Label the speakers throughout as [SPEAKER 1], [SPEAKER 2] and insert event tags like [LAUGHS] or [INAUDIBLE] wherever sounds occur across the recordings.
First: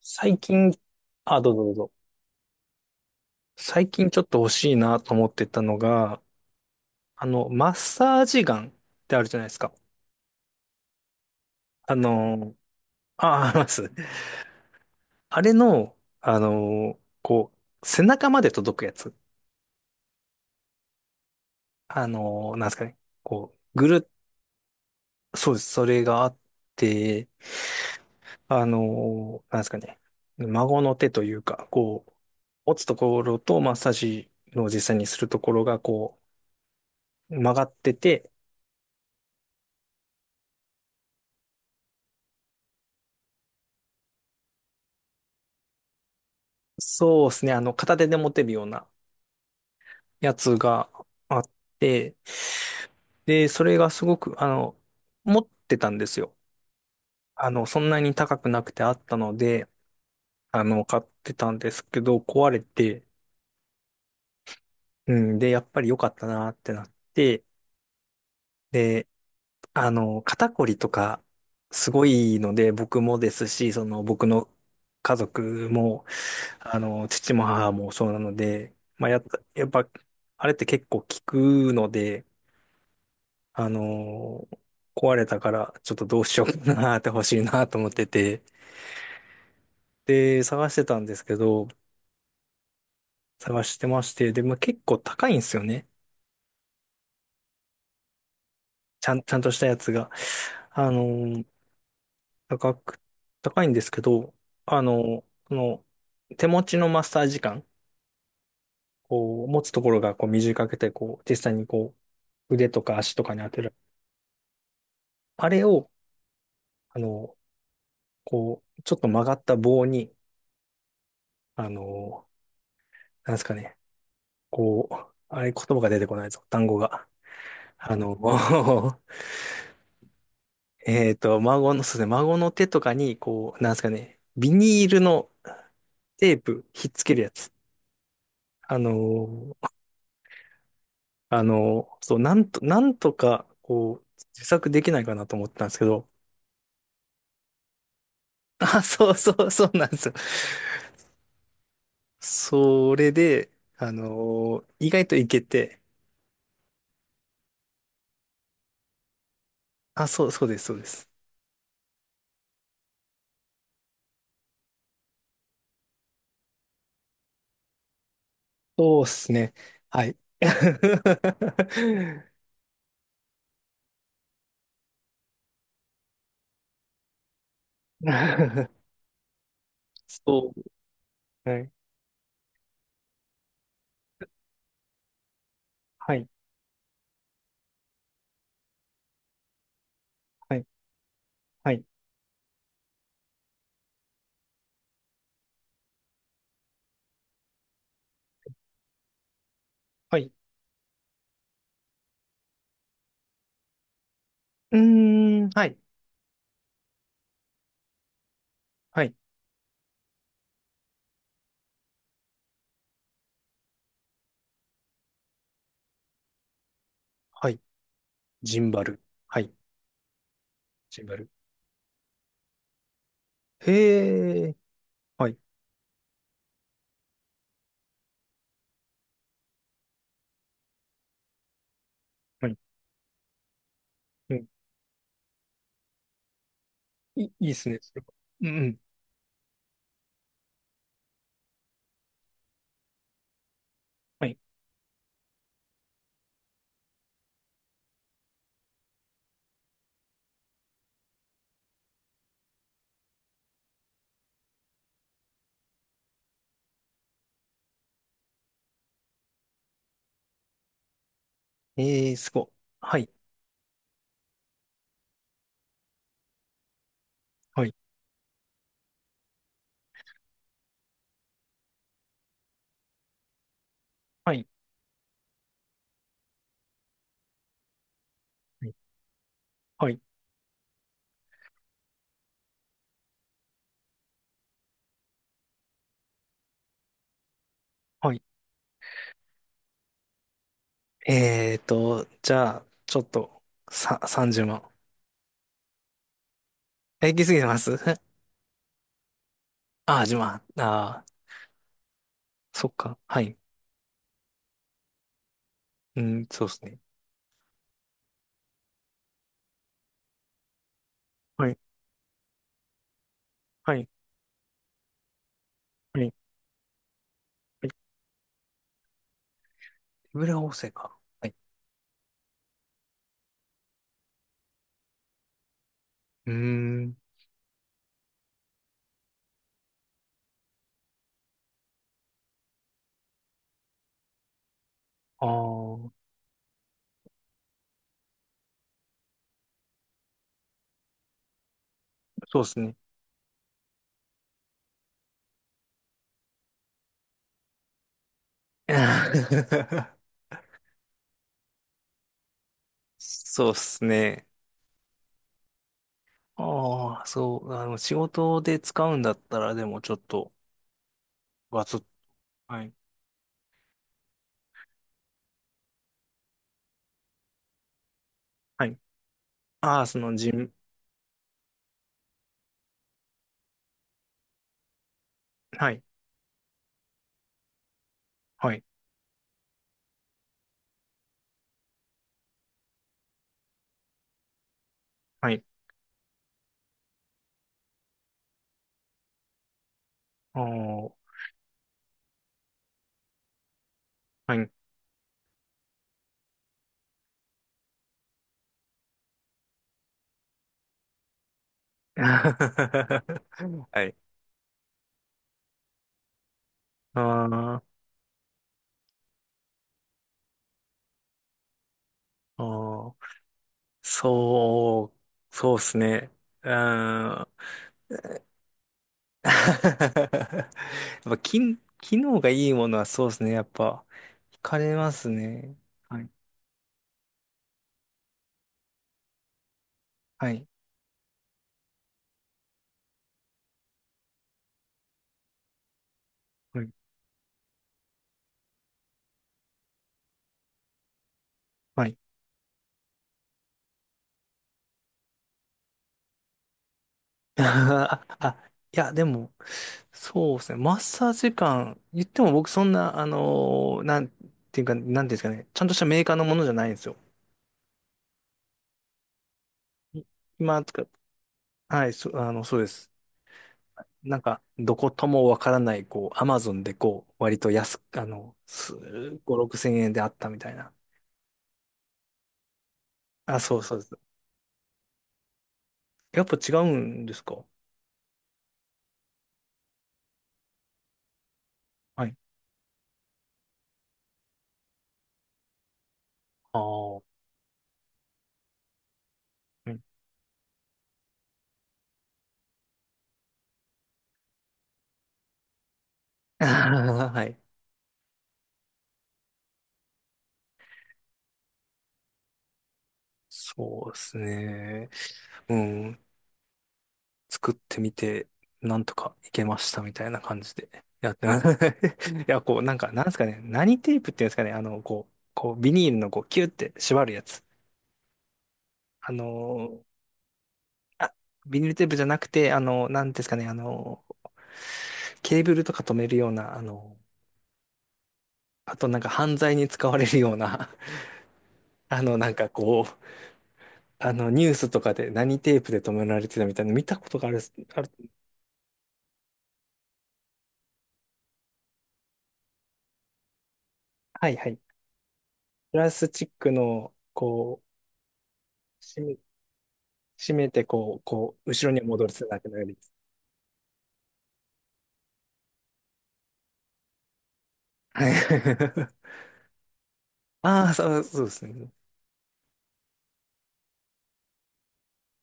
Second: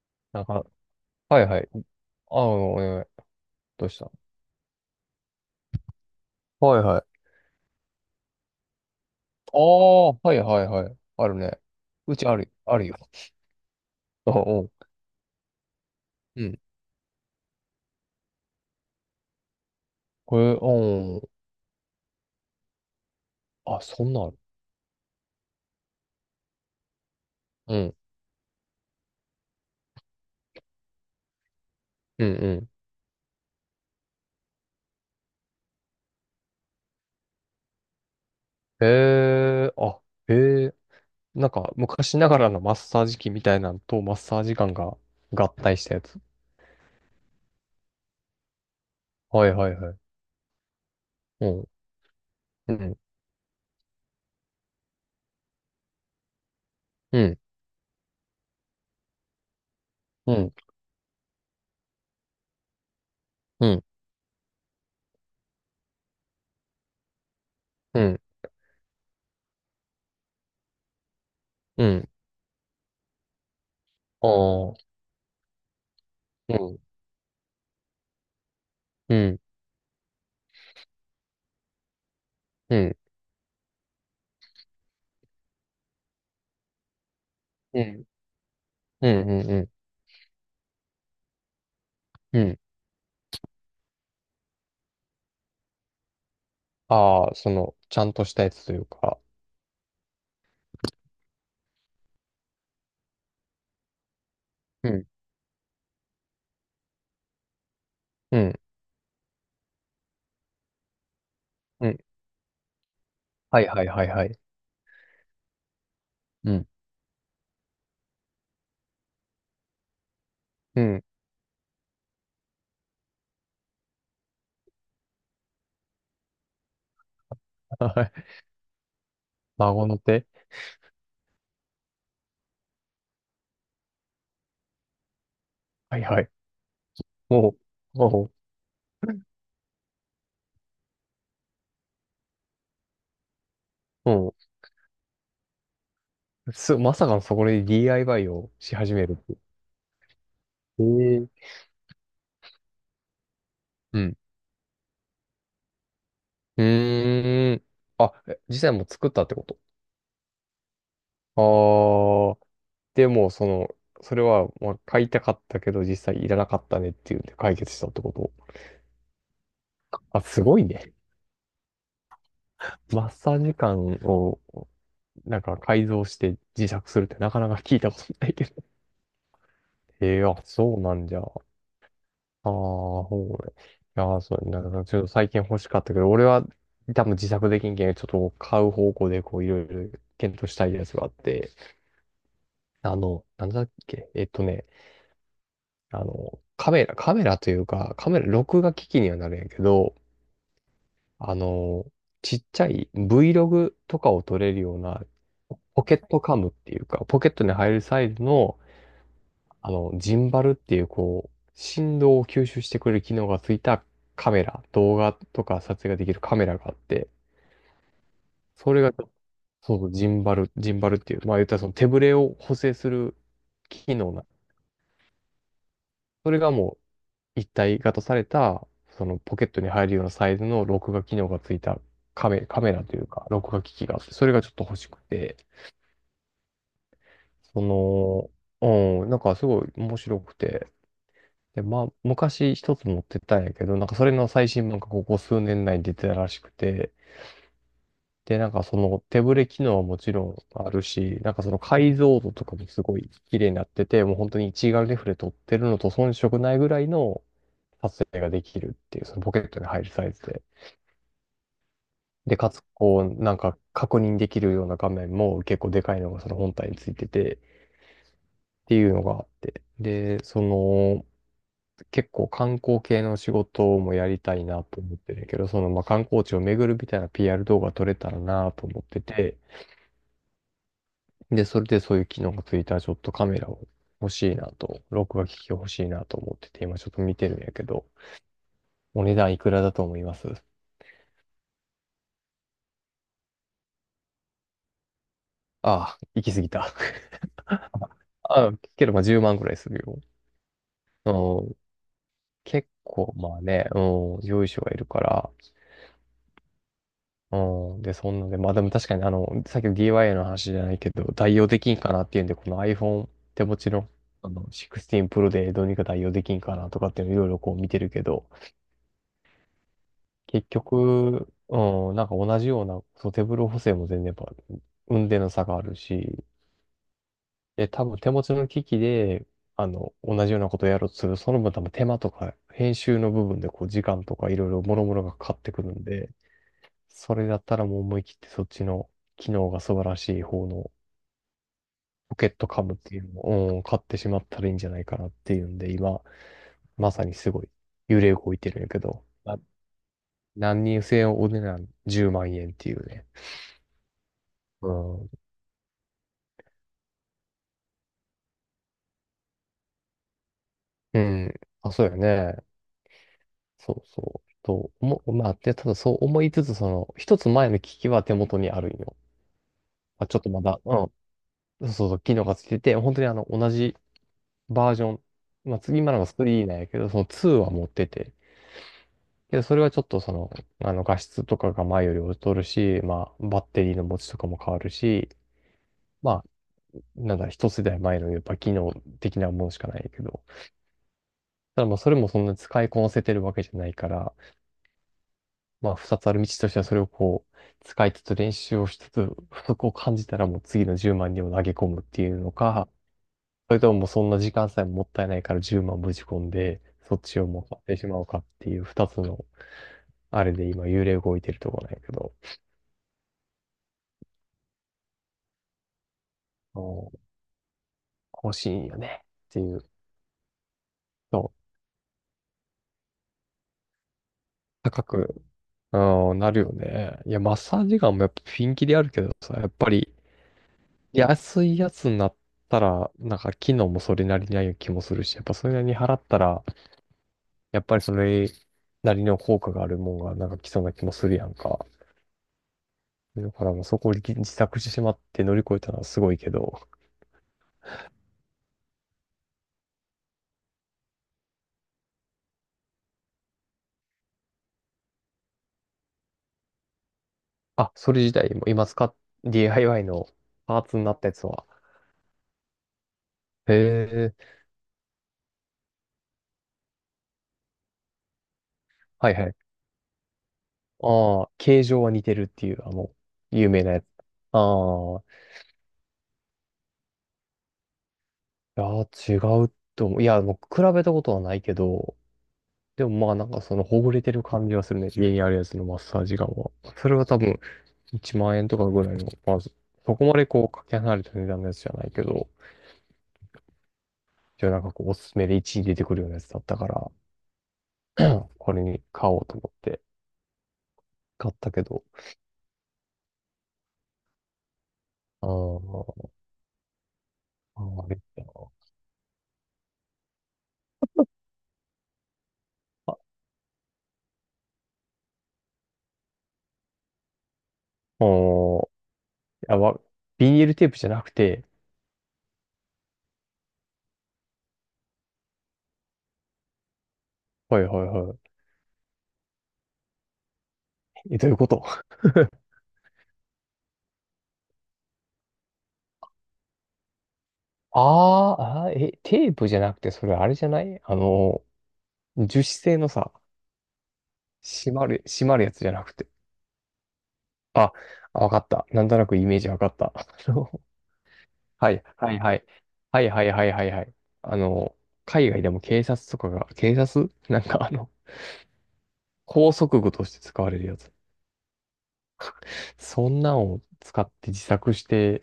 [SPEAKER 1] 最
[SPEAKER 2] なんか、
[SPEAKER 1] 近、
[SPEAKER 2] はい
[SPEAKER 1] どう
[SPEAKER 2] は
[SPEAKER 1] ぞ
[SPEAKER 2] い。
[SPEAKER 1] どうぞ。
[SPEAKER 2] あ、お願い。どう
[SPEAKER 1] 最
[SPEAKER 2] し
[SPEAKER 1] 近
[SPEAKER 2] た？
[SPEAKER 1] ちょっと欲しいなと思ってたのが、
[SPEAKER 2] はいはい。
[SPEAKER 1] マッサージガンってあるじゃないです
[SPEAKER 2] あ
[SPEAKER 1] か。
[SPEAKER 2] あ、はいはいはい。あるね。
[SPEAKER 1] あ
[SPEAKER 2] うちある、
[SPEAKER 1] の、
[SPEAKER 2] あるよ。
[SPEAKER 1] あ、あります。
[SPEAKER 2] あ、うん。
[SPEAKER 1] あれの、
[SPEAKER 2] うん。
[SPEAKER 1] こう、背中まで届くやつ。
[SPEAKER 2] これ、うん。
[SPEAKER 1] なんですかね。こう、
[SPEAKER 2] あ、
[SPEAKER 1] ぐ
[SPEAKER 2] そ
[SPEAKER 1] る
[SPEAKER 2] んなんある。
[SPEAKER 1] っ、そうです。それがあって、
[SPEAKER 2] うん。
[SPEAKER 1] なんですかね。孫の手というか、こう、
[SPEAKER 2] うんうん。
[SPEAKER 1] 持つところとマッサージの実際にするところが、こう、曲がってて、
[SPEAKER 2] へえ、あ、へえ。なんか、昔ながらのマッサージ機みたいなんとマッサージガンが合体したやつ。
[SPEAKER 1] そうですね。片手で持てるような
[SPEAKER 2] はいはいはい。
[SPEAKER 1] やつがあっ
[SPEAKER 2] うん。
[SPEAKER 1] て、
[SPEAKER 2] うん。
[SPEAKER 1] で、それがすごく、持ってたんですよ。
[SPEAKER 2] うん。
[SPEAKER 1] そんなに高くなくてあったので、
[SPEAKER 2] うん。
[SPEAKER 1] 買ってたんですけど、壊れて、
[SPEAKER 2] うん。
[SPEAKER 1] うん、で、やっぱり良かったなってなって、
[SPEAKER 2] うん。
[SPEAKER 1] で、肩こりとか、
[SPEAKER 2] う
[SPEAKER 1] すご
[SPEAKER 2] ん。
[SPEAKER 1] いので、僕もですし、その、僕の
[SPEAKER 2] ああ。
[SPEAKER 1] 家族も、
[SPEAKER 2] うん。
[SPEAKER 1] 父も母もそうなので、まあ、
[SPEAKER 2] う
[SPEAKER 1] やっぱ、
[SPEAKER 2] ん。
[SPEAKER 1] やっぱ、あれって結構効くので、
[SPEAKER 2] うん。
[SPEAKER 1] あのー壊れたから、ちょっとどうしようかなって欲しいなと
[SPEAKER 2] う
[SPEAKER 1] 思っ
[SPEAKER 2] ん。
[SPEAKER 1] てて、
[SPEAKER 2] うん。うん。
[SPEAKER 1] で、探してたんですけど、
[SPEAKER 2] うん。
[SPEAKER 1] 探してまして、で、まあ、結構高いんですよね。
[SPEAKER 2] ああ、その、ちゃんとしたやつというか、
[SPEAKER 1] ちゃんとしたやつが。あのー高く、高いんですけど、
[SPEAKER 2] うん、
[SPEAKER 1] この、手持ちのマッサージ感、
[SPEAKER 2] うん、
[SPEAKER 1] こう、持つところがこう短くて、こう、実際に
[SPEAKER 2] う
[SPEAKER 1] こ
[SPEAKER 2] ん。
[SPEAKER 1] う、腕とか足とかに当
[SPEAKER 2] は
[SPEAKER 1] て
[SPEAKER 2] い
[SPEAKER 1] る。
[SPEAKER 2] はいはいはい。
[SPEAKER 1] あれを、
[SPEAKER 2] うん、
[SPEAKER 1] あのーこう、ちょっと曲がった棒に、
[SPEAKER 2] うん。
[SPEAKER 1] あのなんですかね、こう、あれ言葉が出てこないぞ、単語が。
[SPEAKER 2] [LAUGHS]
[SPEAKER 1] あ
[SPEAKER 2] は
[SPEAKER 1] の、
[SPEAKER 2] い。
[SPEAKER 1] [LAUGHS]
[SPEAKER 2] 孫の手。
[SPEAKER 1] えっと、そうですね、孫の手とかに、こう、なんですかね、ビニールの
[SPEAKER 2] はいはい。
[SPEAKER 1] テープ、ひっつけるや
[SPEAKER 2] も
[SPEAKER 1] つ。
[SPEAKER 2] う、も
[SPEAKER 1] あの、そう、なんとか、こう、
[SPEAKER 2] う、も
[SPEAKER 1] 自作できないかなと思ったんですけど、
[SPEAKER 2] う、す、まさかのそこで DIY を
[SPEAKER 1] [LAUGHS]
[SPEAKER 2] し
[SPEAKER 1] あ、
[SPEAKER 2] 始め
[SPEAKER 1] そ
[SPEAKER 2] る
[SPEAKER 1] う
[SPEAKER 2] っ
[SPEAKER 1] そ
[SPEAKER 2] てい
[SPEAKER 1] うそうなんですよ。
[SPEAKER 2] う。ええ。
[SPEAKER 1] それで、
[SPEAKER 2] うん。
[SPEAKER 1] 意外といけて、
[SPEAKER 2] うーん。あ、え、実際もう作ったってこと？
[SPEAKER 1] あ、そうです、そうです。
[SPEAKER 2] ああ、でも、その、それは、まあ、買いたかったけど、実際いらなかったねっていうんで解決したってこと？
[SPEAKER 1] そうですね。はい。
[SPEAKER 2] あ、すごいね。
[SPEAKER 1] [LAUGHS]
[SPEAKER 2] マッサージ感を、なんか改造して自作するってなかなか聞いたことないけど。ええ、あ、
[SPEAKER 1] そ
[SPEAKER 2] そうなんじゃ。
[SPEAKER 1] うはい、
[SPEAKER 2] ああ、ほうね。いやー、そう、なんかちょっと最近欲しかったけど、
[SPEAKER 1] は
[SPEAKER 2] 俺
[SPEAKER 1] い、
[SPEAKER 2] は多分自作できんけん、ちょっと買う方向でこういろいろ検討し
[SPEAKER 1] はい、
[SPEAKER 2] たいやつがあって、
[SPEAKER 1] はい、
[SPEAKER 2] あの、なんだっけ、えっとね、あの、カメラ、カメラというか、カメラ、録画機器にはなるんやけど、
[SPEAKER 1] はい。
[SPEAKER 2] あの、ちっちゃい Vlog とかを撮れるよ
[SPEAKER 1] う
[SPEAKER 2] うな
[SPEAKER 1] ーん、はい、
[SPEAKER 2] ポケットカムっていうか、ポケットに入るサイズの、
[SPEAKER 1] はい、
[SPEAKER 2] ジンバルっていう、こう、振動を吸収してくれる機能がついたカメラ、動画とか撮影ができるカメラがあって、
[SPEAKER 1] はい。ジン
[SPEAKER 2] それ
[SPEAKER 1] バ
[SPEAKER 2] が、
[SPEAKER 1] ル。はい、
[SPEAKER 2] そうそう、ジンバル、ジンバルっ
[SPEAKER 1] ジン
[SPEAKER 2] て
[SPEAKER 1] バ
[SPEAKER 2] いう、
[SPEAKER 1] ル。
[SPEAKER 2] まあ言ったらその手ぶれを補正する機能な。
[SPEAKER 1] へえ、はい、
[SPEAKER 2] それがもう一体型された、そのポケットに入るようなサイズの録画機能がついた
[SPEAKER 1] はい。
[SPEAKER 2] カメラというか、録画機器があって、それ
[SPEAKER 1] う
[SPEAKER 2] が
[SPEAKER 1] ん、
[SPEAKER 2] ちょっと欲しくて、
[SPEAKER 1] いっ
[SPEAKER 2] そ
[SPEAKER 1] すね、それは。うん、うん。
[SPEAKER 2] の、うん、なんかすごい面白くて、で、まあ、昔一つ持ってたんやけど、なんかそれ
[SPEAKER 1] は
[SPEAKER 2] の
[SPEAKER 1] い。
[SPEAKER 2] 最新版がここ数年内に出てたらしくて、で、なんかその手ブレ機能はもちろんあるし、なんかその解像度とかもすごい綺麗になってて、もう本当に一眼レフで撮ってるのと遜色ないぐらいの撮影ができるっていう、そのポケットに入るサイズで。
[SPEAKER 1] えー、す
[SPEAKER 2] で、
[SPEAKER 1] ごい。
[SPEAKER 2] かつ、
[SPEAKER 1] は
[SPEAKER 2] こ
[SPEAKER 1] い、
[SPEAKER 2] う、なんか確認できるような画面も結構でかいのがその本体についてて、っ
[SPEAKER 1] はい、
[SPEAKER 2] ていうのがあって。で、その、結構観光系の仕事もやり
[SPEAKER 1] は
[SPEAKER 2] たい
[SPEAKER 1] い、
[SPEAKER 2] なと思ってるんやけど、そのまあ観光地を巡るみたいな PR 動画撮れたらなと思ってて、
[SPEAKER 1] はい、
[SPEAKER 2] で、それでそういう機能がついたらちょっとカメラを欲しいなと、録画機器が欲しいなと思ってて、今ちょっと見てるんやけど、
[SPEAKER 1] はい。
[SPEAKER 2] お値段いくらだと思います？
[SPEAKER 1] えーと、じゃあ、ちょっと、さ、30万。
[SPEAKER 2] ああ、行き過ぎた。
[SPEAKER 1] え、
[SPEAKER 2] [LAUGHS]
[SPEAKER 1] 行き過ぎてます。 [LAUGHS]
[SPEAKER 2] ああ、けどまあ10万くらいする
[SPEAKER 1] あー、10万。あー、
[SPEAKER 2] よ。うん、
[SPEAKER 1] そ
[SPEAKER 2] 結
[SPEAKER 1] っか。
[SPEAKER 2] 構
[SPEAKER 1] は
[SPEAKER 2] ま
[SPEAKER 1] い。
[SPEAKER 2] あね、うん、用意書がいるから、
[SPEAKER 1] うん、そうですね。
[SPEAKER 2] うん。で、そんなんで、まあでも確かにさっきの DIY の話じゃないけど、代用
[SPEAKER 1] はい、
[SPEAKER 2] できんかなっていうんで、この iPhone 手持ち
[SPEAKER 1] はい、
[SPEAKER 2] の、16 Pro でどうにか
[SPEAKER 1] は
[SPEAKER 2] 代
[SPEAKER 1] い、は
[SPEAKER 2] 用で
[SPEAKER 1] い。
[SPEAKER 2] きんかなとかっていうのいろいろこう見てるけど、
[SPEAKER 1] 手ぶら
[SPEAKER 2] 結
[SPEAKER 1] 補正か。は
[SPEAKER 2] 局、
[SPEAKER 1] い。
[SPEAKER 2] うん、なんか同じような、そう、手ブロ補正も全然やっぱ、運転の差があるし、
[SPEAKER 1] うーん、
[SPEAKER 2] で、多分手持ちの機器で、同じようなことをやろうとする、その分多分手間とか、編集の部分でこう、時間とかいろいろ諸々がか
[SPEAKER 1] あ
[SPEAKER 2] かってくるん
[SPEAKER 1] ー、
[SPEAKER 2] で、それだったらもう思い切ってそっちの機能が素晴らしい方のポケッ
[SPEAKER 1] そう
[SPEAKER 2] ト
[SPEAKER 1] です
[SPEAKER 2] カム
[SPEAKER 1] ね。
[SPEAKER 2] っていうのを、うん、買ってしまったらいいんじゃないかなっていうんで、今、まさにすごい揺れ動いてるんやけど、な、
[SPEAKER 1] [LAUGHS]
[SPEAKER 2] 何人制お値段10万円っていうね。
[SPEAKER 1] そうっすね。
[SPEAKER 2] うん。
[SPEAKER 1] ああ、そう、あの、仕事で使うんだったら、でもちょっと、
[SPEAKER 2] うん。
[SPEAKER 1] ガ
[SPEAKER 2] あ、
[SPEAKER 1] ツッ、
[SPEAKER 2] そうやね。
[SPEAKER 1] はい、
[SPEAKER 2] そうそう。と、思う、まあ、で、ただそう思いつつ、その、一つ前の機器は手元にあ
[SPEAKER 1] は
[SPEAKER 2] る
[SPEAKER 1] い。
[SPEAKER 2] んよ。
[SPEAKER 1] ああ、そ
[SPEAKER 2] まあ、
[SPEAKER 1] の、
[SPEAKER 2] ちょっ
[SPEAKER 1] じ
[SPEAKER 2] とま
[SPEAKER 1] ん、
[SPEAKER 2] だ、うん。そうそうそう、機能がついてて、本当に同じバージョン。まあ、
[SPEAKER 1] は
[SPEAKER 2] 次
[SPEAKER 1] い、
[SPEAKER 2] 今のが3なんやけど、その2は持ってて、
[SPEAKER 1] はい、
[SPEAKER 2] けど、それはちょっとその、画質とかが前より劣るし、まあ、バッテリーの持ちとかも変わるし、
[SPEAKER 1] はい、
[SPEAKER 2] まあ、なんだ、一世代前のやっぱ機能的なものしかないけど、
[SPEAKER 1] ああ、
[SPEAKER 2] ただまあ、それもそんな使いこなせてるわけじゃないから、
[SPEAKER 1] はい。
[SPEAKER 2] まあ、二つある道としてはそれをこう、使いつつ練習をしつつ、不足を感じたらもう次の10万にも投げ込むっていうのか、それ
[SPEAKER 1] [LAUGHS]
[SPEAKER 2] とも
[SPEAKER 1] は
[SPEAKER 2] もう
[SPEAKER 1] い。
[SPEAKER 2] そんな時間さえもったいないから10万ぶち込んで、
[SPEAKER 1] [LAUGHS]
[SPEAKER 2] そっち
[SPEAKER 1] あ
[SPEAKER 2] をもう買って
[SPEAKER 1] あ、
[SPEAKER 2] しまおうかっていう二つの、あれで今幽霊動いてるとこなんやけど、
[SPEAKER 1] ああ、そう、そうっすね。うん。[LAUGHS]
[SPEAKER 2] 欲しいんよね。っ
[SPEAKER 1] や
[SPEAKER 2] ていう。
[SPEAKER 1] っぱ、
[SPEAKER 2] そう。
[SPEAKER 1] き、機能がいいものはそうっすね。やっぱ、惹かれ
[SPEAKER 2] 高
[SPEAKER 1] ます
[SPEAKER 2] く、
[SPEAKER 1] ね。はい、
[SPEAKER 2] うん、なるよね。いや、マッサージガンもやっぱピンキリあるけどさ、やっぱり
[SPEAKER 1] はい、
[SPEAKER 2] 安いやつになったら、なんか機能もそれなりにある気もするし、やっぱそれなりに払ったら、
[SPEAKER 1] はい。
[SPEAKER 2] やっぱりそれなりの効果があるもんがなんか来そうな気もするやんか。
[SPEAKER 1] はい。
[SPEAKER 2] だからもうそこを自作してしまって乗り越えたのはすごいけど、
[SPEAKER 1] [LAUGHS] あ、あいや、でも、そうですね。マッサージ感、言っても僕そんな、なんていうか、なんていうんですかね。ちゃんとしたメーカーのものじゃないんですよ。
[SPEAKER 2] あ、それ自体も今使っ、DIY
[SPEAKER 1] い
[SPEAKER 2] のパー
[SPEAKER 1] 今
[SPEAKER 2] ツ
[SPEAKER 1] 使
[SPEAKER 2] に
[SPEAKER 1] っ、
[SPEAKER 2] なったやつは、
[SPEAKER 1] はい、そ、そうです。
[SPEAKER 2] へえ、
[SPEAKER 1] なんか、どこともわからない、こう、アマゾンでこう、割と安く、す
[SPEAKER 2] はいは
[SPEAKER 1] 5、
[SPEAKER 2] い、
[SPEAKER 1] 6千円であったみたいな。
[SPEAKER 2] ああ、形状は似てるっていう、
[SPEAKER 1] あ、
[SPEAKER 2] 有
[SPEAKER 1] そう
[SPEAKER 2] 名な
[SPEAKER 1] そう
[SPEAKER 2] や
[SPEAKER 1] で
[SPEAKER 2] つ。
[SPEAKER 1] す。
[SPEAKER 2] ああ、
[SPEAKER 1] やっぱ違うんですか。
[SPEAKER 2] いやー、違うと思う。いや、もう比べたことはないけど、
[SPEAKER 1] はい。
[SPEAKER 2] でもまあなんかそのほぐれてる感じはするね。家にあるやつのマッサージガンは。
[SPEAKER 1] あ
[SPEAKER 2] それ
[SPEAKER 1] あ、
[SPEAKER 2] は多分1万円とかぐらいの、まず、
[SPEAKER 1] うん。
[SPEAKER 2] そこまでこうかけ離れた値段のやつじゃないけど、じゃあなんかこうおすすめで1位に出てくるようなやつだっ
[SPEAKER 1] [LAUGHS]
[SPEAKER 2] たから、
[SPEAKER 1] はい。
[SPEAKER 2] これに買おうと思って買ったけど、
[SPEAKER 1] そうですね。
[SPEAKER 2] あ
[SPEAKER 1] うん。
[SPEAKER 2] ー
[SPEAKER 1] 作っ
[SPEAKER 2] あ
[SPEAKER 1] て
[SPEAKER 2] ー、あ
[SPEAKER 1] み
[SPEAKER 2] れだ
[SPEAKER 1] て、
[SPEAKER 2] な。
[SPEAKER 1] なんとかいけましたみたいな感じでやってます。[LAUGHS] いや、こう、なんか、
[SPEAKER 2] あ、
[SPEAKER 1] なんですかね、何テープっていうんですかね、こう、こう、ビニールのこう、キュって縛るやつ。
[SPEAKER 2] おー、い
[SPEAKER 1] あの
[SPEAKER 2] や、わ、
[SPEAKER 1] ー、
[SPEAKER 2] ビニールテープじゃなく
[SPEAKER 1] あ、
[SPEAKER 2] て、
[SPEAKER 1] ビニールテープじゃなくて、なんですかね、ケーブルとか止めるような、
[SPEAKER 2] はいはいはい。
[SPEAKER 1] あとなんか犯罪に使われるような、[LAUGHS]
[SPEAKER 2] え、どういうこと？ [LAUGHS]
[SPEAKER 1] なんかこう、ニュースとかで何テープで止められてたみたいなの見たことがある、ある、
[SPEAKER 2] あーあー、え、テープじゃなくて、それあれじゃない、樹脂製のさ、
[SPEAKER 1] はいはい。
[SPEAKER 2] 閉まる、閉まるやつじゃ
[SPEAKER 1] プ
[SPEAKER 2] な
[SPEAKER 1] ラ
[SPEAKER 2] く
[SPEAKER 1] ス
[SPEAKER 2] て。
[SPEAKER 1] チックの、こ
[SPEAKER 2] あ、
[SPEAKER 1] う、
[SPEAKER 2] あ、わかった。なんとなくイメージわかった。[LAUGHS]
[SPEAKER 1] 閉めて、こう、こう、後
[SPEAKER 2] は
[SPEAKER 1] ろに
[SPEAKER 2] い、
[SPEAKER 1] 戻る
[SPEAKER 2] はい、は
[SPEAKER 1] だ
[SPEAKER 2] い。
[SPEAKER 1] けのようです。
[SPEAKER 2] はいはいはいはいはい。あの、海外でも警察とかが、警察 [LAUGHS] なんか
[SPEAKER 1] はい。[LAUGHS]
[SPEAKER 2] 拘束具として使われ
[SPEAKER 1] あ
[SPEAKER 2] る
[SPEAKER 1] あ、
[SPEAKER 2] やつ。
[SPEAKER 1] そう、そうですね。
[SPEAKER 2] そんなんを使って自作して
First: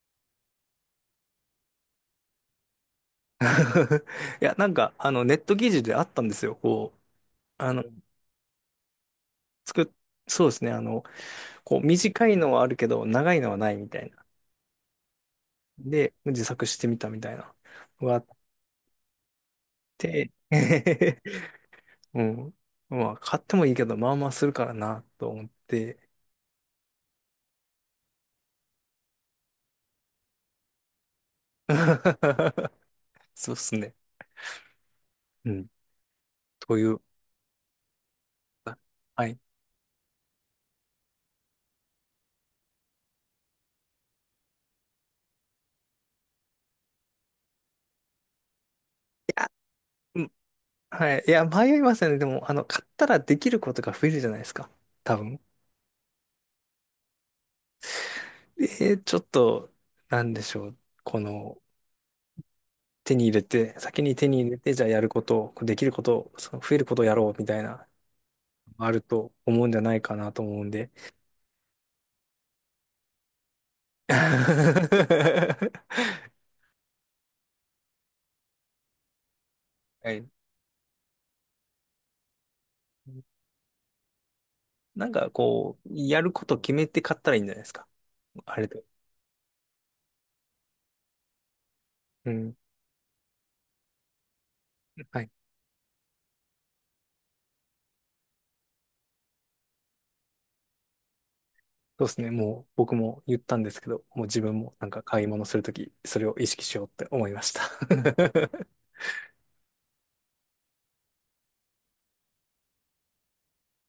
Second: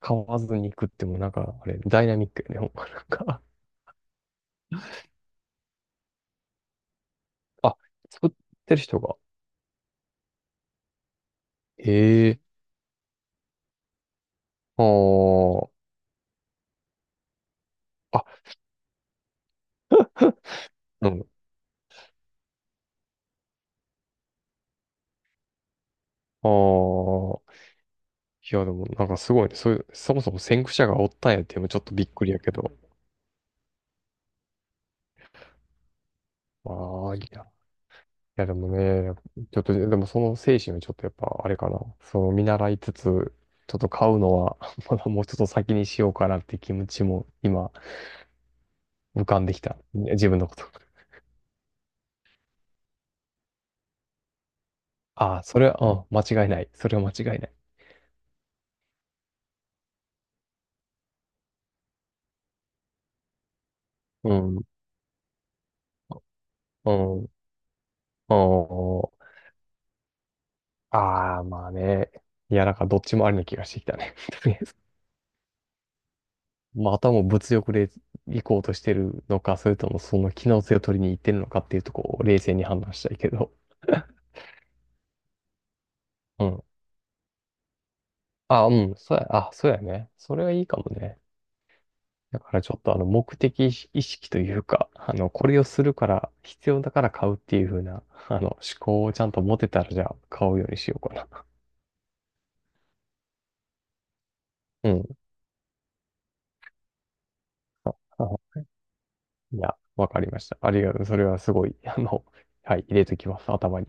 [SPEAKER 2] 買わずに行くってもなんか、あれ、ダイナミックよね。ほんまなんか。
[SPEAKER 1] [LAUGHS] いや、なんか、ネット記事であったんですよ。こう、あ
[SPEAKER 2] あ、
[SPEAKER 1] の、
[SPEAKER 2] 作ってる人が。
[SPEAKER 1] 作っ、そうですね。こう、短い
[SPEAKER 2] ええ、
[SPEAKER 1] のはあるけど、長いのはないみたいな。
[SPEAKER 2] あー、
[SPEAKER 1] で、自作してみたみたいなのがあ
[SPEAKER 2] あ、
[SPEAKER 1] って、
[SPEAKER 2] [LAUGHS] なる
[SPEAKER 1] [LAUGHS] うん。まあ、買ってもいいけど、まあまあするからな、と思って。
[SPEAKER 2] ほ、ああ、いやでもなんかすごいね。そういう、そもそも先駆者がおったんやっていうのもちょっとびっくりやけど。
[SPEAKER 1] [LAUGHS] そうですね。うん。という。
[SPEAKER 2] まあ、いいや。いやでもね、
[SPEAKER 1] はい。い
[SPEAKER 2] ちょっと、でもその精神はちょっとやっぱあれかな。その見習いつつ、ちょっと買うのは [LAUGHS] まだもうちょっと先にしようかなって気持ちも今浮かん
[SPEAKER 1] や
[SPEAKER 2] できた。ね、自分のこと。
[SPEAKER 1] はい。いや、迷いますよね。でも、買ったらできることが増えるじゃないですか。多
[SPEAKER 2] あ
[SPEAKER 1] 分。
[SPEAKER 2] あ、それは、うん、間違いない。それは間違いない。
[SPEAKER 1] えー、ちょっと、なんでしょう。この、手に入れて、先に手
[SPEAKER 2] う
[SPEAKER 1] に入れ
[SPEAKER 2] ん、
[SPEAKER 1] て、じゃあやることを、その増える
[SPEAKER 2] う
[SPEAKER 1] ことをや
[SPEAKER 2] ん、うん。
[SPEAKER 1] ろうみたいな、あると思うんじゃないかなと思うんで。
[SPEAKER 2] ああ、まあね。いや、なんかどっちもありな気がしてきたね。
[SPEAKER 1] [LAUGHS]
[SPEAKER 2] [LAUGHS] とりあえず
[SPEAKER 1] は
[SPEAKER 2] まあ、あとはもう物欲で行こうとしてるのか、それともその
[SPEAKER 1] い。
[SPEAKER 2] 機能性を取りに行ってるのかっていうとこを冷静に判断したいけど。[LAUGHS]
[SPEAKER 1] なんか、こう、やるこ
[SPEAKER 2] う
[SPEAKER 1] と
[SPEAKER 2] ん。
[SPEAKER 1] 決めて買ったらいいんじゃないですか。あ
[SPEAKER 2] あ、
[SPEAKER 1] れ
[SPEAKER 2] う
[SPEAKER 1] で。
[SPEAKER 2] ん。そうや、あ、そうやね。それはいいかもね。
[SPEAKER 1] う
[SPEAKER 2] だか
[SPEAKER 1] ん。
[SPEAKER 2] らちょっと目的意識というか、
[SPEAKER 1] はい。
[SPEAKER 2] これをするから、必要だから買うっていう風な、思考をちゃんと持てたら、じゃあ買うようにしようかな。
[SPEAKER 1] そうですね。もう僕も言ったんですけど、もう自分もな
[SPEAKER 2] う
[SPEAKER 1] んか
[SPEAKER 2] ん。
[SPEAKER 1] 買い物するとき、それを意識しようって思いました。
[SPEAKER 2] あ、
[SPEAKER 1] [LAUGHS]
[SPEAKER 2] いや、わかりました。ありがとう。それはすごい、はい、入れときます、頭に。